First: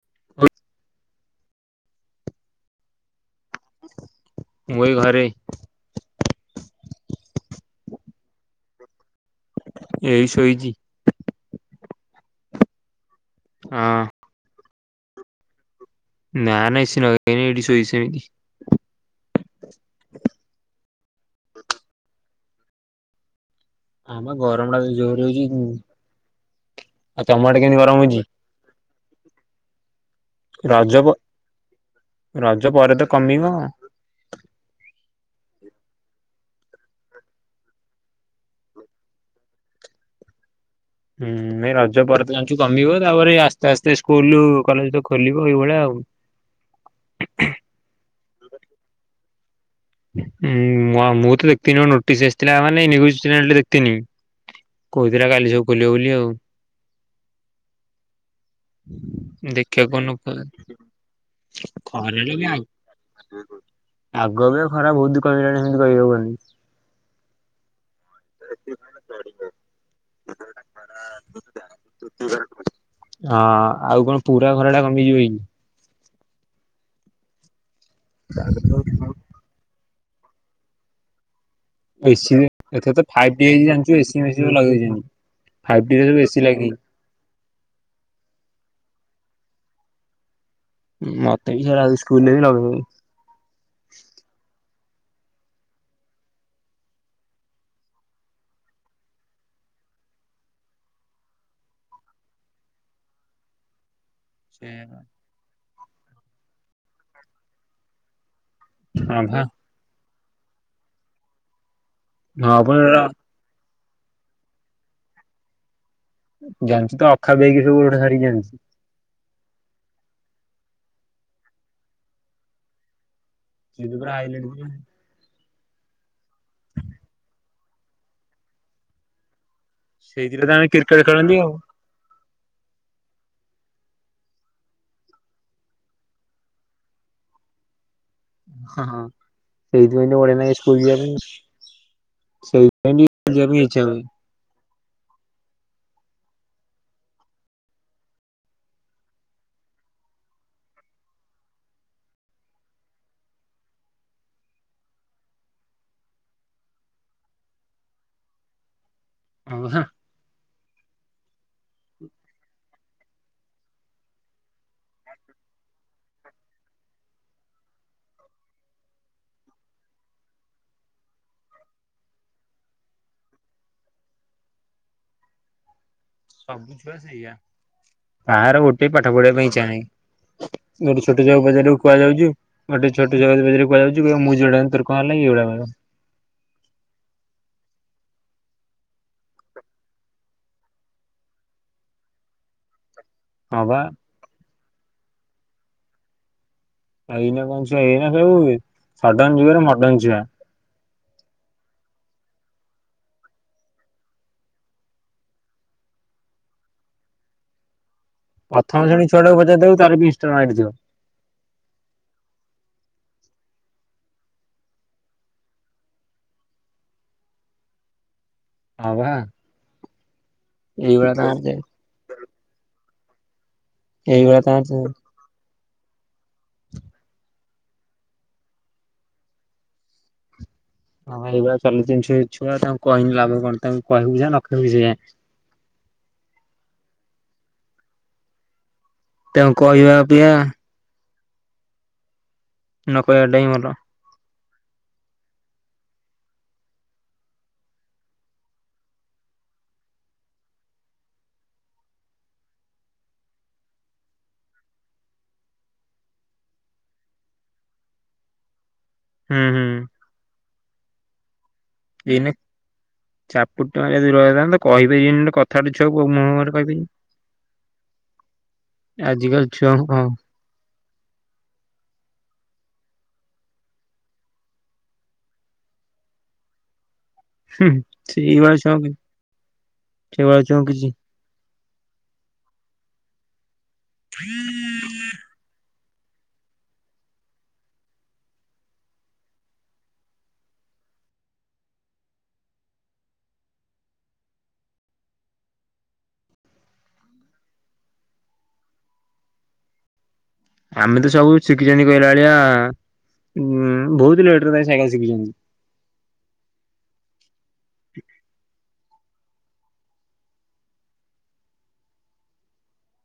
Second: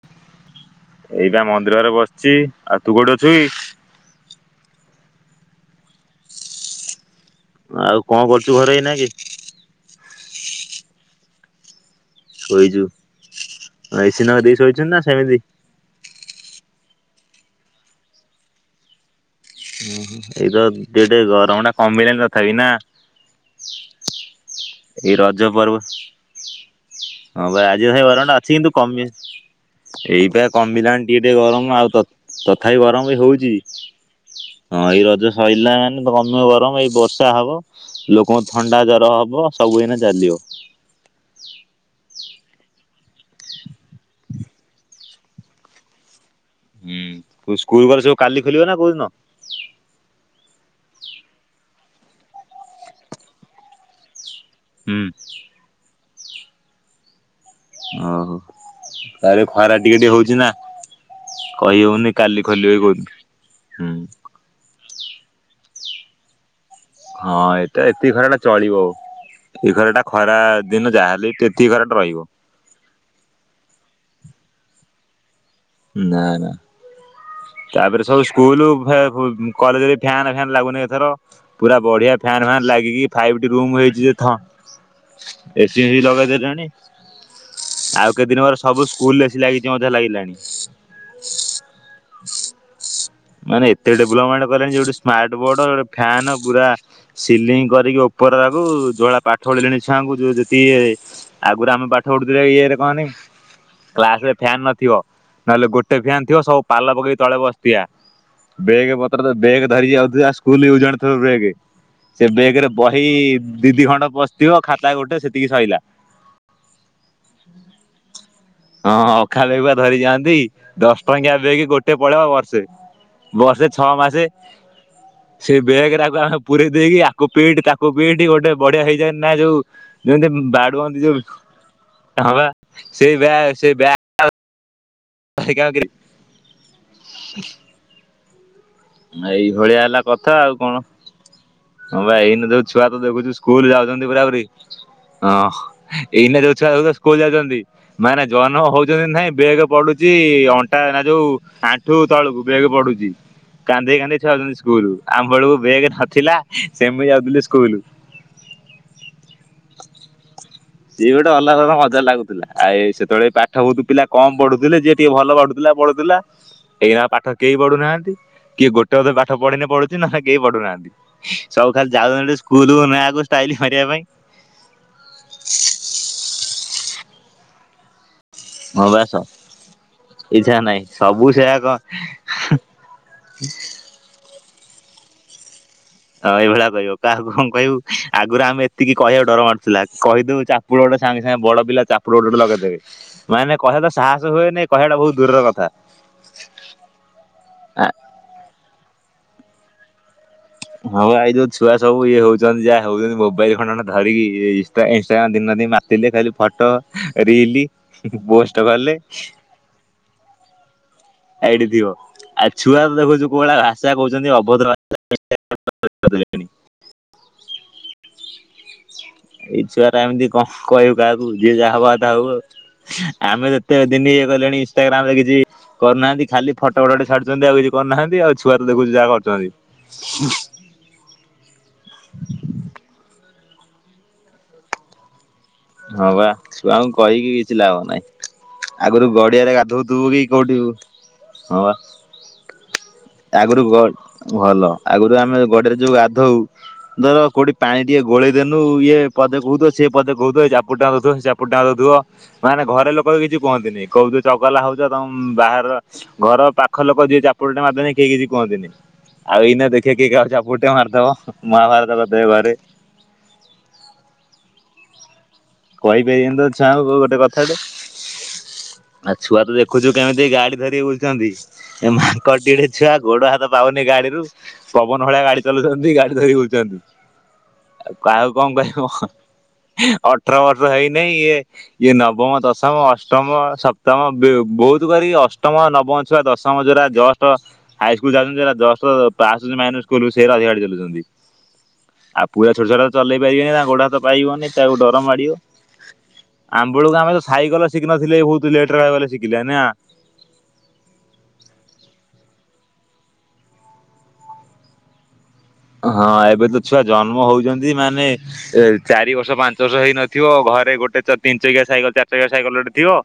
[unintelligible] ଏଇ ବା ମନ୍ଦିରରେ ବସିଚି ଆଉ ତୁ କୋଉଠି ଅଛୁ କି? ମୁଁ ଏଇ ଘରେ। ଆଉ କଣ କରୁଚୁ ଘରେ ଏଇ ନା କେଁ? ଏଇ ଶୋଇଛି। ଶୋଇଚୁ? ହଁ। [unintelligible] ନା ସେମିତି। ନା [unintelligible] ଚୋଇଛି ସେମିତି। ଉୁଁ ଏଇତ ଦଟେ ଗରମ ଟା କମିଲଣି ନଥାବି ନା। ନା ମ ଗରମ ଟା ଏଇ ଜୋର ରଜ ହଉଛି। ପର୍ବ ଆଉ ତମ ହଁ ଆଡେ ବା କେମିତି ଆଜି [unintelligible] ହଉଛି ଗରମ ଟା ଅଛି କିନ୍ତୁ କମି ଏଇପା ରଜ କମିଲାଣି ଟିକେ ଟିକେ ଗରମ ଆଉ ରଜ ତଥାପି ପରେ ତ ଗରମ ବି କମିବ ହଉଛି। ହୁଁ ହଁ ଏଇ ରଜ ସରିଲା ମାନେ କମିବ ଗରମ ଏଇ ବର୍ଷା ହବ। ଲୋକଙ୍କୁ ଥଣ୍ଡା ଜର ହବ ସବୁଦିନ ଚାଲିବ। ହୁଁ ଏ ରଜ ପର ଜାଣିଛୁ କମିବ ତାପରେ ଆସ୍ତେ ଆସ୍ତେ ସ୍କୁଲ କଲେଜ ତ ଖୋଲିବ ଏଇଭଳିଆ ଆଉ। [inaudible] ହୁଁ ତୁ ସ୍କୁଲ ଘର ସବୁ କାଲି ଖୋଲିବ ନା କୋଉଦିନ? ଉଁ ମୁଁ ତ ଦେଖତିିନି ନୋଟିସ୍ ଆସିଥିଲା ମାନେ ନିଉଜୁ ଚ୍ୟାନେଲ ଦେଖିଥିନି। ହୁଁ କହୁଥିଲା କାଲି ସବୁ ଖୋଲିବା ବୋଲି ଆଉ। ଓହୋ ତାପରେ ଖରା ଦେଖିବା ଟିକେ କଣ ଟିକେ ହଉଚି ନା। କହି ହଉନେହିଁ ଖରାଟା ବି କାଲି ଖୋଲିବେ କି କୋଉଦିନ ହୁଁ। ଆଗ ଅପେକ୍ଷା ଖରା ବହୁତୁ କମିଲାଣି ସେମିତି କହିବାକୁ ଗନେ। ହଁ ଏଇଟା ଏତିକି ଖରା ଟା ଚଳିବ ଓଉ। ଏଇ ଘର ଟା ଖରା ଦିନ ଯାହାହେଲେ ବି ଏତିକି ଘରା ଟା ରହିବ। ହଁ ଆଉ କଣ ପୁରା ଖରା ଟା କମିଯିବ କି? ନା ନା ତାପରେ ସବୁ ସ୍କୁଲୁ ଫା କି? ଫୁ କଲେଜରେ ଫ୍ୟାନ୍ ଫ୍ୟାନ୍ ଲାଗୁନି ଏଥର। ପୁରା ବଢିଆ ଏସି ଫ୍ୟାନ୍ ଫ୍ୟାନ୍ ଏଥର ତ ଲାଗିକି ଫାଇଭ୍ ଟି ଫାଇଟି ହେଇଛି ରୁମ୍ ଜାଣିଛୁ ହେଇଚି ଏସି ଥ ମେସି ସବୁ ଲଗେଇଛନ୍ତି। ଫାଇଭ୍ ଏସିି ଟି ଫେସି ରେ ସବୁ ଏସି ଲଗେଇଦେଲେଣି। ଲାଗିଛି। ଆଉ କେତେ ଦିନ ପରେ ସବୁ ସ୍କୁଲୁରେ ଏସି ଲାଗିଯିବ ମତେଯାହା ଲାଗିଲାଣି। ମତେ ବି ସେୟା ଲାଗୁଚି ସ୍କୁଲେ ବି ଲଗେଇ ଦେବେ। ମାନେ ଏତେ ଡେଲପମେଣ୍ଟେ କଲେଣି ସ୍ମାର୍ଟ ବୋର୍ଡୋ ଫ୍ୟା ନ୍ ପୁରା ସିଲିଙ୍ଗି କରିକି ଉପର ଆକୁ ଯୋଭଳିଆ ପାଠ ପଢଳିଲେଣି ଛୁଆଙ୍କୁ ଯୋଉ ଯେତିଇଏ ଆଗରୁ ଆମେ ପାଠ ପଢୁଥିଲେ ଇଏରେ କହନି କ୍ଲାସ୍ ରେ ଫ୍ୟାନ୍ ନଥିବ ନହେଲେ ଗୋଟେ ଫ୍ୟାନ୍ ଥିବ ସବୁ ପାଲ ପକେଇକି ତଳେ ବସିଥିବା। ବେଗେ ହଁ ପତ୍ର ବା ବେଗେ ଧରିକି ଯାଉଥୁବସ୍କୁଲୁ ଇୟୁଯୁ ଆଣ୍ଡେ ଥ୍ରେ ବେଗ୍। ସେ ବେଗେ ହଁ ରେ ପା ବହି ଦି ଦି ଖଣ୍ଟ ପସିଥିବ ଖାତା ଗୋଟେ ସେତିକି ସରିଲା। ଜାଣିଚୁ ତ ଅଖା ବେଗେ ସବୁ ଗୋଟେ ଗୋଟେ ଧରିକି ଜାଆନ୍ତି। ହଁ ଅଖା ବେଗେ ଧରି ଯାଆନ୍ତି ଦଶ ଟଙ୍କିଆ ବେଗେ ଗୋଟେ ପଳେଇବ ବର୍ଷେ। ବର୍ଷେ ସିଏ ଛଅ ତ ପୁରା ମାସେ। ହାଇଲାଇଟ୍ ଥିଲା। ସେଇ ବ୍ୟାଗେ ରାକୁ ଆମେ ପୁରେଇ ଦେଇକି ଆକୁ ପିଇଟି ତାକୁ ପିଇଟି ଗୋଟେ ବଢିଆ ହେଇଯାଏ ନା ଏଇ ଯୋଉ। ଯେମତି ସେଇଥିରେ ତ ଆମେ ବାଡୁଅନ୍ତି କ୍ରିକେଟ ଯୋଉ ଖେଳନ୍ତି ଆଉ। ହଁ ପା ସେଇ ବ୍ୟାଗ୍ ସେଇ ବ୍ୟାଗ୍ [inaudible] ହଁ ହଁ ଏଇଭଳିଆ ହେଲା ସେଇଥିପାଇଁ ତ କଥା ବଢିଆ ଆଉ ଲାଗେ କଣ। ସ୍କୁଲ ଯିବା ପାଇଁ। ହଁ ପା ଏଇନେ ଯୋଉ ଛୁଆ ସେଇଥିପାଇଁ ତ ଦେଖୁଛୁ ଟିକେ ଯିବା ପାଇଁ ସ୍କୁଲ ଇଚ୍ଛା ହୁଏ। ଯାଉଚନ୍ତି ପୁରା ପୁରି ହଁ। ଏଇନା ଯୋଉଛୁଆ ସଵୁତ ସ୍କୁଲୁ ଯାଉଚନ୍ତି। ମାନେ ଜନ୍ମ ହଉଚନ୍ତି କି ନାଇଁ ବେଗେ ପଡ଼ୁଚି ଅଣ୍ଟା ନା ଯୋଉ ଆଣ୍ଠୁ ତଳକୁ ବେଗେ ପଡ଼ୁଚି। କାନ୍ଧେଇ କାନ୍ଧେଇ ଛୁଆ ଯାଉଚନ୍ତି ସ୍କୁଲୁକୁ ଆମ ବୋଳୁକୁ ବେଗେ ନଥିଲା ସେମିତି ଯାଉଥିଲେ ସ୍କୁଲୁକୁ। ଓହୋ। ସିଏ ଗୋଟେ ଅଲଗା ପ୍ରକାର ମଜା ଲାଗୁଥୁଲା ଆଉଏଇ ସେତେବେଳେ ପାଠ ବହୁୁତୁ ପିଲା କମ୍ ପଢୁଥୁଲେ ଯିଏ। ତି ଭଲ ବାଡୁଥୁଲା ପଡ଼ୁଥିଲା। ଏଇନା ଆଉ ପାଠ କେହି ପଢୁନାହାନ୍ତି କିଏ ଗୋଟେ ଅଧେ ପାଠ ପଢିନେ ପଢୁଚି ନହେଲେ କେହି ପଢୁନାହାନ୍ତି। ସବୁ ଖାଲି ଯାଉଛଣ୍ଟି ସ୍କୁଲକୁ ନୂଆକୁ ଷ୍ଟାଇଲି ମରିବା ପାଇଁ। ସବୁ ଛୁଆ ସେଇଆ। କାହାର ହଁ ଗୋଟେ ପାଠ ବାସ ପଢ଼ିବା ପାଇଁ ଇଚ୍ଛା ଇଚ୍ଛା ନାହିଁ ଗୋଟେ ସବୁ ଛୋଟ ଛୁଆକୁ ସେୟା ପଚାରିବୁ କୁଆ ଯାଉଚୁ ଗୋଟେ ଛୋଟ ଛୁଆକୁ ତୁ ପଚିରିବୁ କୁଆଡ଼େ ଯାଉଚୁ କହିବ ମୁଁ ଯୁଆଡ଼େ ଗନି ତୋର କଣ ଗଲା କି? ଏଇ ଭଳିଆ କହିବ। ହଁ ଏଇ ଭଳିଆ କହିବ କାହାକୁ କଁ କହିବୁ ଆଗୁରୁ ଆମେ ଏତିକି କହିବାକୁ ଡର ମାରୁୁଥିଲା କହିଦବୁ ଚା ପୁଡ଼ ଗୋଟେ ସାଙ୍ଗେ ସାଙ୍ଗେ ବଡ଼ ପିଲା ଚାପୁଡ଼ ଗୋଟେ ଗୋଟେ ଲଗେଇଦେବେ। ମାନେ ହଁ ବା କହିବା ତ ସାହସ ହୁଏନେଇ କହିବାଟା ବୋହୁ ଦୂରର କଥା। ଏଇନା କଣ ଛୁଆ ଆ ଏଇନା ସେବୁ ସଡନ ଯୁଗରେ ମଡ଼ନ ଛୁଆ। ହଁ ପା ଏଇ ଯୋଉ ଛୁଆ ସବୁ ଇଏ ହୋଉଚନ୍ତି ଯାହା ହୋଉଚନ୍ତି ମୋବାଇଲ୍ ଖଣ୍ଡେ ଅଣ୍ଡେ ଧରିକି ଇଏ ଇନଷ୍ଟା ଏନଷ୍ଟାଗ୍ରାମ ଦିନ ରାତି ମା ତିଲେ ଖାଲି ଫଟୋ ରିଲି। ପ୍ରଥମ ଶେଣୀ ଛୁଆଟାକୁ ପଚାରି ଦବୁ ତାର ଇଷ୍ଟମ ଆଇଡି ଥିବ। ଆଇଡ଼ି ଥିବ ଆ ଛୁଆ ତ ଦେଖୁଚୁ କୋଉ ଭଳିଆ ଭାଷା କୋହୁଚନ୍ତି ଅଭଦ୍ର ଭା [unintelligible] [unintelligible] ହଁ ବା ଏଇ ଛୁଆ ଟା ଏମିତି କଣ କହିବୁ ଏଇଭଳିଆ କାହାକୁ ତାଙ୍କର ଯେ ଯିଏ ଯାହା ତା ଭାବୁ ଆଉ। ଆମେ ଯେତେ ଦିନ ଇଏ ଏଇଭଳିଆ କଲେଣି ତାଙ୍କର ଯେ ଇଷ୍ଟାଗ୍ରାମ୍ ରେ କିଛି କରୁନାହାନ୍ତି ଖାଲି ଫଟୋ ଏଡିଟି ଛାଡୁଚନ୍ତି ଆଉ କିଛି କରୁନାହାନ୍ତି ଆଉ ଛୁଆ ତ ଦେଖୁଚି ଯାହା କରୁଚନ୍ତି। ହଁ ଏଇଭଳିଆ ଚାଲି ଛନି ଛୁଆ ତାଙ୍କୁ କହିକି ଲାଭ କଣ ତାଙ୍କୁ କହିବୁ ଯାହା ନ କଇବୁ ସେଇଆ। ହଁ ବା ଛୁଆଙ୍କୁ କହିକି କିଛି ଲାଭ ନାହିଁ। ଆଗରୁ ତାଙ୍କୁ ଗଡିଆରେ କହିବା ଗାଧଉଥିବୁ କି ଅପେକ୍ଷା କୋଉଠି ହଁ। ନ କହିବାଟା ହିଁ ଭଲ ଆଗରୁ ଗ ଭଲ ଆଗରୁ ଆମେ ଗଡିଆରେ ଯୋଉ ଗାଧଉ ଧର କୋଉଠି ପାଣି ଟିକେ ଗୋଳେଇଦେଲୁ ଇଏ ପଦେ କହୁଥିବ ସିଏ ପଦେ କହୁଥବେ ଏ ଚାପୁଡା ଟା ଦଉଥବ ସେ ଚାପୁଡା ଟା ଦଉଥିବ। ନା ନା ଘରେ ଲୋକ ବି କିଛି କୁହନ୍ତିନି କୋଉଥିବେ ତୁ ଚଗଲା ହଉଚ ତମ୍ ବାହାର ର ଘର ପାଖ ଲୋକ ଯିଏ ଚାପୁଡ଼ା ଟା ମାରିଦେବେ କେହି କିଛି କୁହନ୍ତିନି। ଆଉ ହୁଁ ଏଇନା ହୁଁ। ଦେଖିଆ କିଏ କାହାକୁ ଚାପୁଡା ଟେ ମାରିଦବ ମହାଭାର୍ ଏଇନେ ଚାପୁଡା ଟି ମାରିଆ ଦୂର ହେଇଥାନ୍ କହିବେ ଏମି ଯେ କଥ୍ କହିପାରିବେନି ତ ଛୁଆ ଙ୍କୁ ଗୋଟେ କଥାଟେ। ଆ ଛୁଆ ଆଜିକାଲି ତ ଛୁଆଙ୍କୁ ଦେଖୁଚୁ କଣ ହୁଁ କେମିତି ଗାଡି ଧରିକି ବୁଲୁଚନ୍ତି। ଏ ମାଙ୍କଡଟିକେ ଛୁଆ ଗୋଡ ହାତ ପାଉନି ଗାଡିରୁ ପବନ ଭଳିଆ ଗାଡି ଚଲଉଛନ୍ତି ଗାଡି ଧରି ବୁଲଚନ୍ତି। ଆଉ କାହାକୁ କଣ ସେଇଭଳିଆ ଛୁଆଙ୍କୁ କହିବ ଅଟ୍ ସେଇଭଳିଆ ଛୁଆଙ୍କୁ କିଛି ଇଏ ଇଏ ନବମ ଦଶମ ଅଷ୍ଟମ ସପ୍ତମ ବିଏ ବହୁତ କରି ଅଷ୍ ଅଷ୍ଟମ ନବମ ଛୁଆ ଦଶମ ଜଉରା ଜଷ୍ଟ ହାଇସ୍କୁଲ ଯାଉଚନ୍ତି ଜୋଉରା ଜଷ୍ଟ୍ ପାସ୍ ମାଇନର୍ ସ୍କୁଲ ରେ ସିଏ ବା ଅଧିକା ଗାଡି ଚାଲଉଚନ୍ତି। ଆଉ ପୁରା ଛୋଟ ଛୁଆ ଚଲେଇ ପାରିବେନି ତାଙ୍କ ଗୋଡାହାତ ପାଇବନି ତାକୁ ଡ ଡର ମାଡିବ। ଆମ୍ବବେଳକୁ ଆମେ ତ ସାଇକଲ ଶିଖିନଥିଲେ ଏ ବହୁତ୍ ଲେଟ୍ ରେ ଗଲେ ଶିଖିଲେ ନା। ଆମେ ତ ସବୁ ଶିଖିଚନ୍ତି କହିଲା ଭଳିଆ ଉଁ ବହୁତା ଲେଟ୍ରେ ସାଇକେଲ୍ ଶିଖିଚନ୍ତି। ହଁ ଏବେ ତ ଛୁଆ ଜନ୍ମ ହଉଚନ୍ତି ମାନେ ଏ ଚାରି ବର୍ଷ ପାଞ୍ଚ ବର୍ଷ ହେଇନଥିବ ଘରେ ଗୋଟେ ତିନି ଚକିଆ ସାଇକେଲ୍ ଚାରି ଚକିଆ ସାଇକଲ୍ ଗୋଟେ ଥିବ।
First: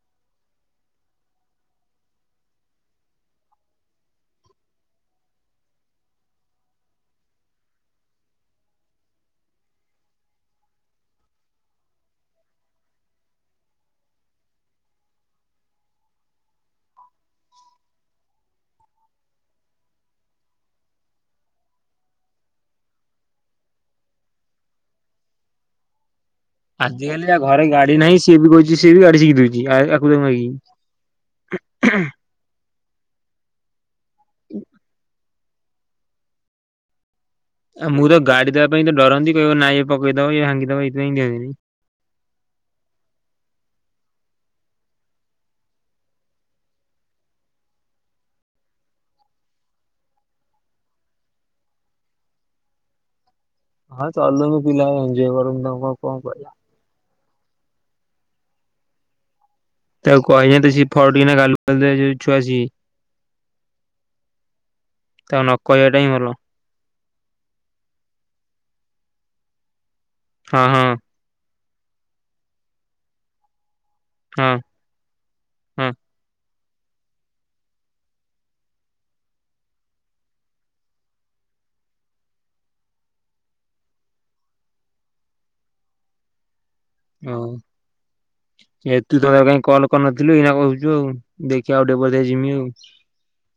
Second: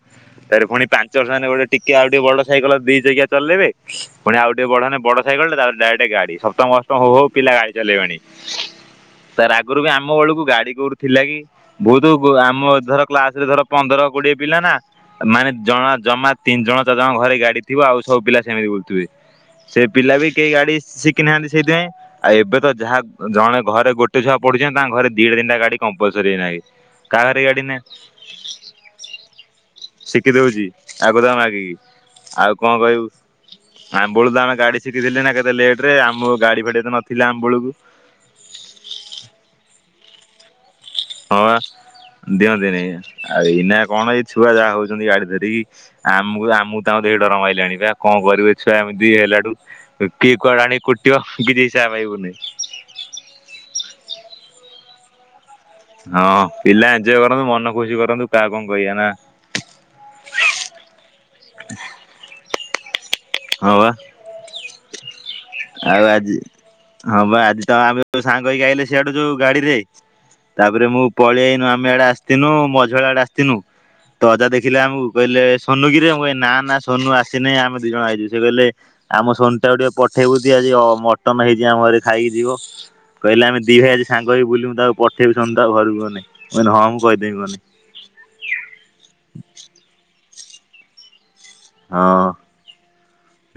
ତାପରେ ପୁଣି ପାଞ୍ଚବର୍ଷ ହେଇନି ଗୋଟେ ଟିକେ ଆଉ ଟିକେ ବଡ ସାଇକଲ ଦି ଚକିଆ ଚଲେଇବେ। ପୁଣି ଆଉ ଟିକେ ବଢହେନେ ବଡ ସାଇକେଲ ତା ପରେଡାଇରେକ୍ଟ ଗାଡି ସପ୍ତମ ଅଷ୍ଟମ ହଉ ହଉ ପିଲା ଗାଡି ଚଲେଇବେଣି। ସାର୍ ଆଗରୁ ବି ଆମ ବେଳକୁ ଗାଡି କୋଉଠୁଥିଲା କି? ବହୁତ ଆମ ଧର କ୍ଲାସ୍ ରେ ଧର ପନ୍ଦର କୋଡିଏ ପିଲା ନା ମାନେ ଜଣ ଜମା ତିନି ଜଣ ଚାରି ଜଣ ଙ୍କ ଘରେ ଗାଡି ଥିବ ଆଉ ସବୁ ପିଲା ସେମିତି ବୁଲୁଥିବେ। ସେ ପିଲା ବି କେହି ଗାଡି ଶିଖିନାହାନ୍ତି ସେଇଥିପାଇଁ। ଆଉ ଏବେ ତ ଯାହା ଜଣେ ଘରେ ଗୋଟେ ଛୁଆ ପଢୁଛନ୍ତି ତାଙ୍କ ଘରେ ଦିଟ ତିିଟା ଗାଡି କମ୍ପଲ୍ ସରୀ ଏ ନା ହେଇଗଲା। ଆଜିକାଲି ଯା ଘରେ ଗାଡି ନାହିଁ ସିଏ ବି କହୁଚି ସିଏ ବି ଗାଡି ଶିଖିଦଉଚି ଆକୁ ତାକୁ ମାଗିକି। ଆକୁତାକୁ ମାଗିକି ଆଉ କଣ କହିବୁ ଆମ୍ବୁବେଳୁ ତ ଆମେ ଗାଡି ସିଖିଥିଲି ନା କେତେ ଲେଟ୍ ରେ। ଆମ ଗାଡି ଫାଡି ଏତେ ନଥ୍ ଥିଲା ଆମ୍ବବେଳକୁ ଆମୁକୁତ ଗାଡି ଦେବା ପାଇଁ ତ ଡରନ୍ତି କହିବେ ନାଇଁ ଏ ପକେଇଦବ ଇଏ ଭାଙ୍ଗିଦବ ଇ ହଁ ବା ଦିଅନ୍ତି ନି ଆଉ ଏଇନା କଣ ଏଇ ଛୁଆ ଯାହା ହଉଚନ୍ତି ଗାଡି ଧରିକି। ଆମୁକୁ ଆମୁକୁ ତାଙ୍କୁ ଦେଖି ଡର ମାଇଲାଣି ବା କଣ କରିବୁ ଛୁଆ ଏମିତି ହେଲାଠୁ କିଏ କୁଆଡେ ଆଣି କୁଟିବ କିଛି ହିସାବ ପାଇବୁନି। ହଁ ଚାଲୁ ପିଲାଏ ଏନ୍ଜୋୟେ କରନ୍ତୁ। ଆଉ କଣ ହଁ କହିବା। ପିଲା ଏଜଂୟ କରନ୍ତୁ ମନ ଖୁସି କରନ୍ତୁ କାହା କୁକଣ କହିଆ ନାଁ। ତାକୁ କହିବଟି ସିଏ ଫଟ୍ କିନା ଗାଲୁ ପେଲିଦେବେ ଯୋଉ ଛୁଆ ସିଏ। ହଁ ବା। ତାକୁ ନ କହିବାଟା ଆଉ ହିଁ ଭଲ। ଆଜି ହଁ ବା ଆଜି ତ ଆମେ ଯୋଉ ସାଙ୍ଗ ହେଇକି ଆଇଲେ ସିଆଡ଼ୁ ଯୋଉ ଗାଡ଼ିରେ। ହଁ ହଁ ତାପରେ ମୁଁ ପଳେଇ ଆଇନୁ ଆମେ ଆଡ଼େ ଆସିଥିନୁ ମଝିପାଳ ଆଡ଼େ ଆସିଥିନୁ ତୋ ଅଜା ହଁ ଦେଖିଲେ ଆମକୁ। କହିଲେ ସୋନୁ ହଁ କିିରେ ମୁଁ କହିଲି ନା ନା ସୋନୁ ଆସିନି ଆମେ ଦି ଜଣ ଆଇଛୁ ସେ କହିଲେ ଆମ ସୋନୁ ଟାକୁ ଟିକେ ପ ଠେଇବୁ ତି ଆଜି ଅ ମଟନ ହେଇଛି ଆମ ଘରେ ଖାଇକି ଯିବ। କହିଲେ ଆମେ ଦି ଭାଇ ଆଜି ସାଙ୍ଗ ହେଇକି ବୁଲିବୁ ତାକୁ ପଠେଇବୁ ସୋନୁ ତା ଘରକୁ ଗନେ ମୁଁ କହିଲି ହଁ ମୁଁ ଓ କହିଦେବି ଗନେ ଏ ତୁ [unintelligible] କାହିଁ କଲ କରିନଥିଲୁ ଏଇନା କହୁଛୁ ଆଉ। ଦେଖିଆ ଆଉ ଟିକେ ପରେ ହଁ ଯାଇ ଜିମି।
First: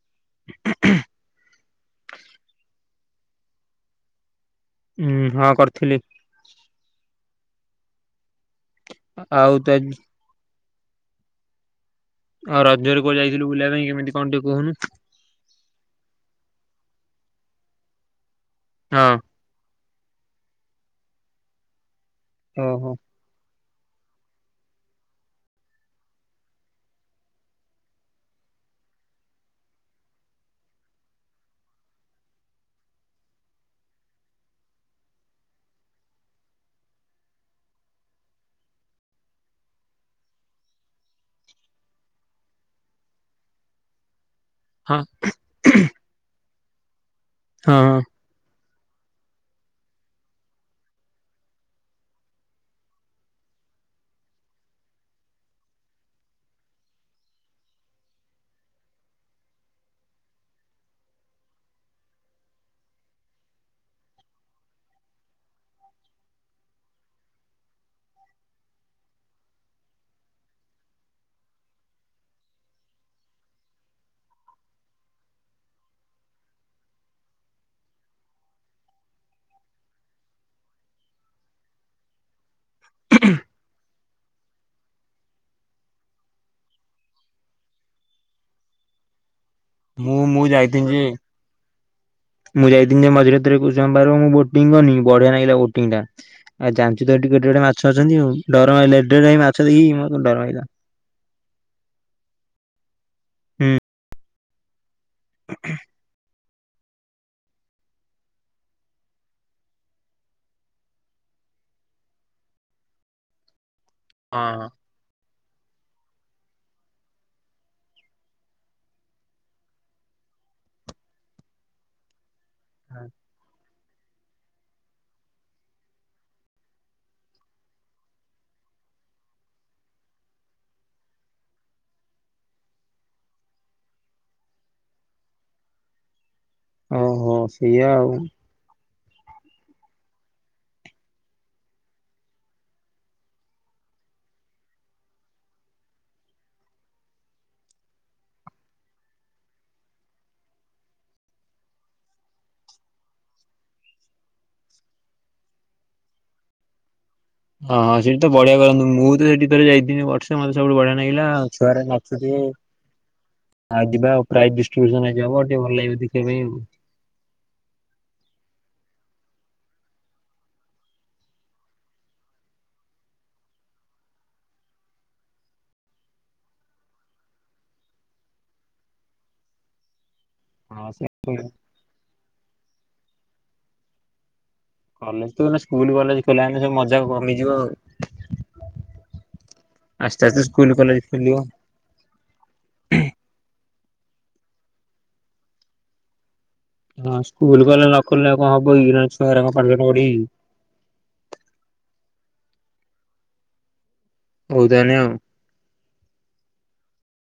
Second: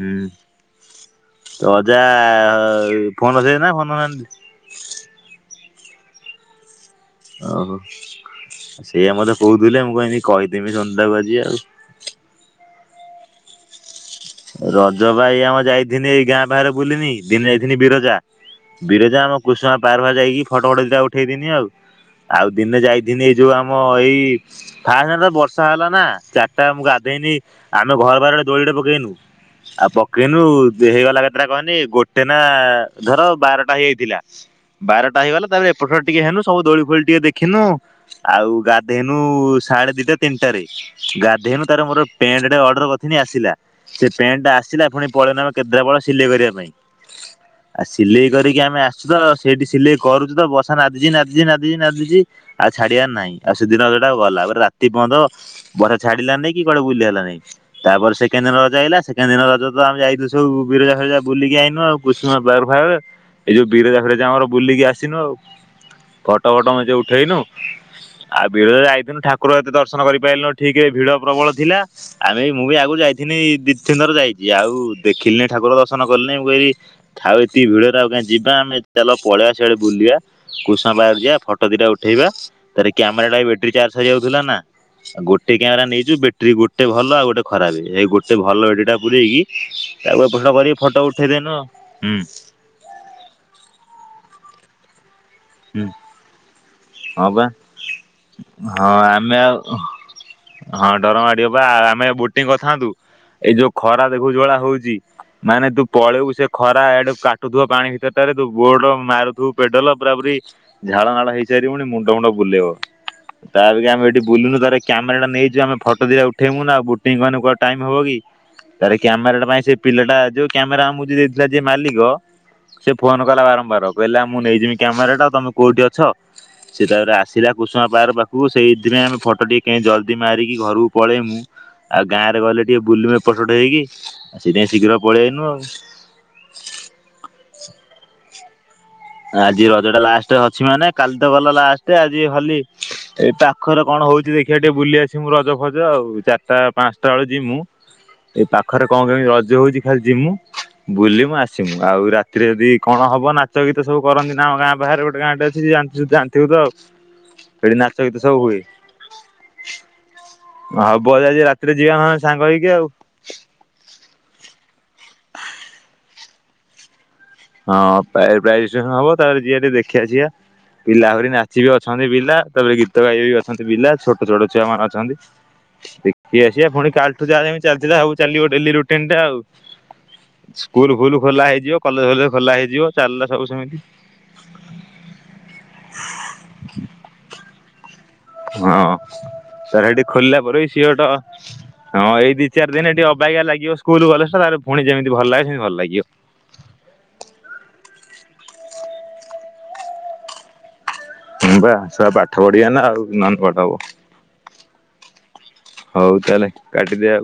ହୁଁ। ତ ଅଜା ଫୋନ୍ ଧରିଚନ୍ତି ନା ଫୋନ୍ ଧରିନାହାନ୍ତି? ଉୁଁ ହଁ କରିଥିଲି। ଓହୋ ଅ ସେଇଆ ମତେ ଆଉ ତୁ କହୁଥିଲେ ଆଜି ମୁଁ କହିନି କହିଦେମି ସୋନୁ ଟାକୁ ଆଜି ଆଉ। ଆଉ ରଜରେ କୁଆଡ଼େ ଯାଇଥିଲୁ ବୁଲିବା ପାଇଁ କେମିତି କଣ ଟିକେ କହୁନୁ? ଜ ପା ଏଇ ଆମ ଯାଇଥିନି ଏଇ ଗାଁ ବାହାରେ ବୁଲିନି ଦିନେ ଯାଇଥିନି ବିରଜା ହଁ ବିରଜା ଆମ କୁଶୁମା ପାର୍କ ଫାର୍କ ଯାଇକି ଫଟ ଫଟ ଦି ଟା ଉଠେଇଦିନି ଆଉ ଆଉ ଦିନେ ଓହୋ ଯାଇ ଦିନେ ଯୋଉ ଆମ ଏଇ ଫାଷ୍ଟ ଦିନ ତ ବର୍ଷା ହେଲା ନା ଚାରିଟା ଗାଧେଇନି ଆମେ ଘର ପାଖରେ ଗୋଟେ ଦୋଳିଟେ ପକେଇନୁ। ଆଉ ପକେଇନୁ ଦି ହେଇଗଲା କେତେଟା କହନି ଗୋଟେ ନା ଧର ବାରଟା ହେଇଯାଇଥିଲା। ବାରଟା ହେଇଗଲା ତାପରେ ଏପଟ ଟିକେ ହେନୁ ସବୁ ଦୋଳି ଫୋଳି ଟିକେ ଦେଖିନୁ। ଆଉ ଗାଧେଇନୁ ସାଢ଼େ ଦିଟା ତିନିଟାରେ। ଗାଧେଇନୁ ତାପର ମୋର ପେଣ୍ଟେ ଟେ ଅର୍ଡର କରିିଥିନି ଆସିଲା। ସେ ପେଣ୍ଟ ଟା ଆସିଲା ହଁ ପୁଣି ପଳେଇନ କେଦ୍ରାପାଳ ସିଲେଇ କରିବା ପାଇଁ। ଆ ହଁ। ସିଲେଇ କରିକି ଆମେ ଆସ ଚୁତ ସେଇଠି ସିଲେଇ କରୁଛି ତ ବର୍ସା ନାଦିଛି ନାଦଛି ନାଦିଚି ନାଦିଛି। ଆଉ ଛାଡ଼ିବାର ନାହିଁ ଆଉ ସେଦିନ ସେଟା ଗଲା ପୁରା ରାତି ପର୍ଯ୍ୟନ୍ତ ବର୍ଷା ଛାଡ଼ିଲାନି କି କୁଆଡ଼େ ବୁଲି ହେଲାନି ତାପରେ ସେକେଣ୍ଡ ଦିନ ଯାଇଲା ସେକେଣ୍ଡ ଦିନ ରଜ ତ ଆମେ ଯାଇଥିଲୁ ସବୁ ବିରଜା ଫିରଜା ବୁଲିକି ଆଇନୁ ଆଉ କୁସୁମା ପାର୍କ ଫାର୍କ। ଏଇ ଯଉ ବିରଜା ଫିରଜା ଆମର ବୁଲିକି ଆସିନୁ ଆଉ ଫଟ ଫଟ ମଞ୍ଚେ ଉଠେଇନୁ। ଆଉ ବିରଜା ଯାଇଥିନୁ ଠାକୁର ଏତେ ଦର୍ଶନ କରିପାରିଲୁନୁ ଠିକ୍ ରେ ଭିଡ଼ ପ୍ରବଳ ଥିଲା। ଆମେ ମୁଁ ବି ଆଗରୁ ଯାଇଥିନି ଦିଇ ତିନି ଥର ଯାଇଛି ଆଉ ଦେଖିଲିନି ଠାକୁର ଦର୍ଶନ କଲିଣିି ମୁଁ କହିଲି ଥାଉ ଏତିକି ଭିଡ଼ରେ ଆଉ କାଇଁ ଯିବା ଆମେ ଚାଲ ପଳେଇବା ସିଆଡ଼େ ବୁଲିବା। କୁସୁମା ପାର୍କ ଯିବା ଫଟୋ ଦିଟା ଉଠେଇବା ତାପରେ କ୍ୟାମେରାଟା ବି ବଟେରୀ ଚାର୍ଜ। ସରି ଯାଉଥିଲା ନା ଗୋଟେ କ୍ୟାମେରା ନେଇଛୁ ବେଟେରୀ ଗୋଟେ ଭଲ ଆଉ ଗୋଟେ ଖରାପ ଏଇ ଗୋ ସେ ଭଲ ବ୍ୟାଟେରୀ ପୁରେଇକି ମୁଁ ତାକୁ ଏପଟ ମୁଁ ସେପଟ କରିକି ଯାଇଥିଲି ଯେ ଫଟୋ ଉଠେଇଦେନୁ ଆଉ ହୁଁ। ମୁଁ ଯାଇଥିବି ଯେ ମଝିରେ ଥରେ କୁସୁମା ପାର୍କ ମୁଁ ବୋଟିଂ କନି ବଢ଼ିଆ ଲାଗିଲା ହୁଁ ବୋଂଟି ଟା। ଆଉ ଜାଣିଛୁ ତ ହେଠି ହଁ କେଡେ ବା କେଡେ ମାଛ ଅଛନ୍ତି ଆଉ ଡର ହଁ ମାଇଲା ଏଡେ ଏଡେ [unintelligible] ମାଛ ଦେଖି କି ମତେ ଡର ମାଇଲା। ଡର ମାଡ଼ିବ ପା ଆ-ଆମେ ବୋଟିଂ କରିଥାନ୍ତୁ ଏ ଯୋଉ ହୁଁ। ଖରା ଦେଖୁଛୁ ଯୋଉ ଭଳିଆ ହୋଉଛି। ମାନେ ତୁ ପଳେଇବୁ ସେ ଖରା ଏଡୁ କାଟୁଥିବ ପାଣି ଭିତରଟାରେ ତୁ ବୋଟ ମାରୁଥିବୁ ପେଡାଲ ପୁରା ପୁରି ଝାଳ ନାଳ ହେଇସାରିବୁଣି ମୁଣ୍ଡ ଫୁଣ୍ଡ ବୁଲେଇବ ତା ଅପେକ୍ଷା ଆମେ ହେଠି ବୁଲୁନୁ ହଁ। ତାପରେ କ୍ୟାମେରା ଟା ନେଇଚୁ ଆମେ ଫଟୋ ଦିଟା ଉଠେଇବୁ ନା ଆଉ ବୁଟିଂ କଲେ କୁଆଡ଼େ ଟାଇମ ହବ କି। ତାପରେ କ୍ୟାମେରାଟା ପାଇଁ ସେ ପିଲାଟା ଯୋଉ କ୍ୟାମେରା ଆମକୁ ଯିଏ ଦେଇଥିଲା ଯିଏ ମାଲିକ। ସେ ଫୋନ କଲା ବାରମ୍ବାର କହିଲା ମୁଁ ନେଇଯିବି କ୍ୟାମେରା ଟା ତମେ କୋଉଠି ଅଛ। ସେ ତାପରେ ଆସିଲା କୁସୁମା ପାର୍କ ପାଖକୁ ସେଇଥିପାଇଁ ଆମେ ଫଟୋ ଟିକେ କେଁ ଜଲଦି ମାରିକି ଘରକୁ ପଳେଇମୁ। ଆଉ ଗାଁ ରେ ଗଲେ ଟିକେ ବୁଲିବୁ ଏପଟ ସେପଟ ହେଇକି ଆଉ ସେଥିପାଇଁ ଶୀଘ୍ର ପଳେଇ ଆଇନୁ ଆଉ। ଓହୋ ସେୟା ଆଉ। ଆଜି ରଜ ଟା ଲାଷ୍ଟ୍ ଅଛି ମାନେ କାଲି ତ ଗଲା ଲାଷ୍ଟ୍ ଆଜି ହଲି। ଏ ପାଖରେ କଣ ହୋଉଛି ଦେଖିଆ ଟିକେ ବୁଲି ଆସିବୁ ରଜ ଫଜ ଆଉ ଚାରିଟା ପାଞ୍ଚଟା ବେଳେ ଯିମୁ। ଏଇ ପାଖରେ କଣ କେମିତି ରଜ ହୋଉଛି ଖାଲି ଜିମୁ। ବୁଲି ମୁଁ ଆସିମୁ ଆଉ ରାତିରେ ଯଦି କଣ ହବ ନାଚ ଗି ଏତେ ସବୁ କରନ୍ତି ନା ଆମ ଗାଁ ବାହାରେ ଗୋଟେ ଗାଁ ଟେ ଅଛି ଜାଣିଛୁ ଜାଣିଥିବୁ ଆଉ। ଓଁ ନାଚ ହଁ ଗୀତ ସେଠି ତ ସବୁ ବଢିଆ ହୁଏ। କରନ୍ତି, ମୁଁ ତ ସେଠିଥରେ ଯାଇଥିଲି ବର୍ଷେ ମତେ ସବୁଠୁ ବଢିଆ ହବ ଲାଗିଲା। ଯଦି ରାତିରେ ଘରେ ଯିବା ନହେଲେ ସାଙ୍ଗ ନଥିଲି। ହେଇକି ଆଉ। ଆଉ ଯିବା ଆଉ ପ୍ରାଇଜ ଡିଷ୍ଟ୍ରିବ୍ୟୁସନ ଆଜି ହବ ଟିକେ ଭଲ ଲାଗିବ ଦେଖିବା ପାଇଁ ଆଉ। ହଁ ପ୍ରାଇଜ୍ [unintelligible] ହବ ତାପରେ ଯିିବା ଟିକେ ଦେଖିଆସିବା। ପିଲା ଆହୁରି ନାଚିବେ ଅଛନ୍ତି ପିଲା ତାପରେ ଗୀତ ଗାଇବେ ବି ଅଛନ୍ତି ପିଲା ଛୋଟ ଛୋଟ ଛୁଆ ମାନେ ଅଛନ୍ତି। ଦେଖି ଆସିବା ପୁଣି କାଲିଠୁ ଯାହା ଯେମିତି ଚାଲିଥିଲା ଆଉ ଚାଲିବ ଡେଲିରୁଟିନ୍ ଟା ଆଉ। ହଁ ସ୍କୁଲ୍ ସେ ଫୁଲୁ ଖୋଲା ହେଇଯିବ, କଲେଜ୍ ଫଲେଜ୍ ଖୋଲା ହେଇଯିବ ଚାଲିଲା ସବୁ ସେମିତି। କଲେଜ ଗଲେ ସ୍କୁଲ କଲେଜ ଖୋଲା ହେଲେ ସବୁ ମଜା କମିଯିବ ଆଉ। ହଁ ତାର ସାର୍ ଏଠି ଆସ୍ତେ ଖୋଲିଲା ଆସ୍ତେ ପରେ ବି ସ୍କୁଲ ସିଏ କଲେଜ ଗୋଟେ ଖୋଲିବ। ହଁ ଏଇ ଦି ଚାର୍ ଦିନ୍ ଏଠି ଅବାଗିଆ ଲାଗିବ ସ୍କୁଲ କଲେଜ୍ ଟା ତା ପରେ ପୁଣି ଯେମିତି ଭଲ ଲାଗେ ସେମିତି ଭଲ ଲାଗିବ। ହଁ ସ୍କୁଲ କଲେଜ୍ ନ ଖୋଲିଲେ ଆଉ କଣ ହବକି ଛୁଆରା ପାଠଶାଠ ପଢିବେ କି। ହଁ ପା ଛୁଆ ପାଠ ପଢିବେ ନା ଆଉ ନ ହେଲେ ପାଠ ହବ। ହଉ ତାନେ ଆଉ। ହଉ ତାହେଲେ କାଟିଦେ ଆଉ।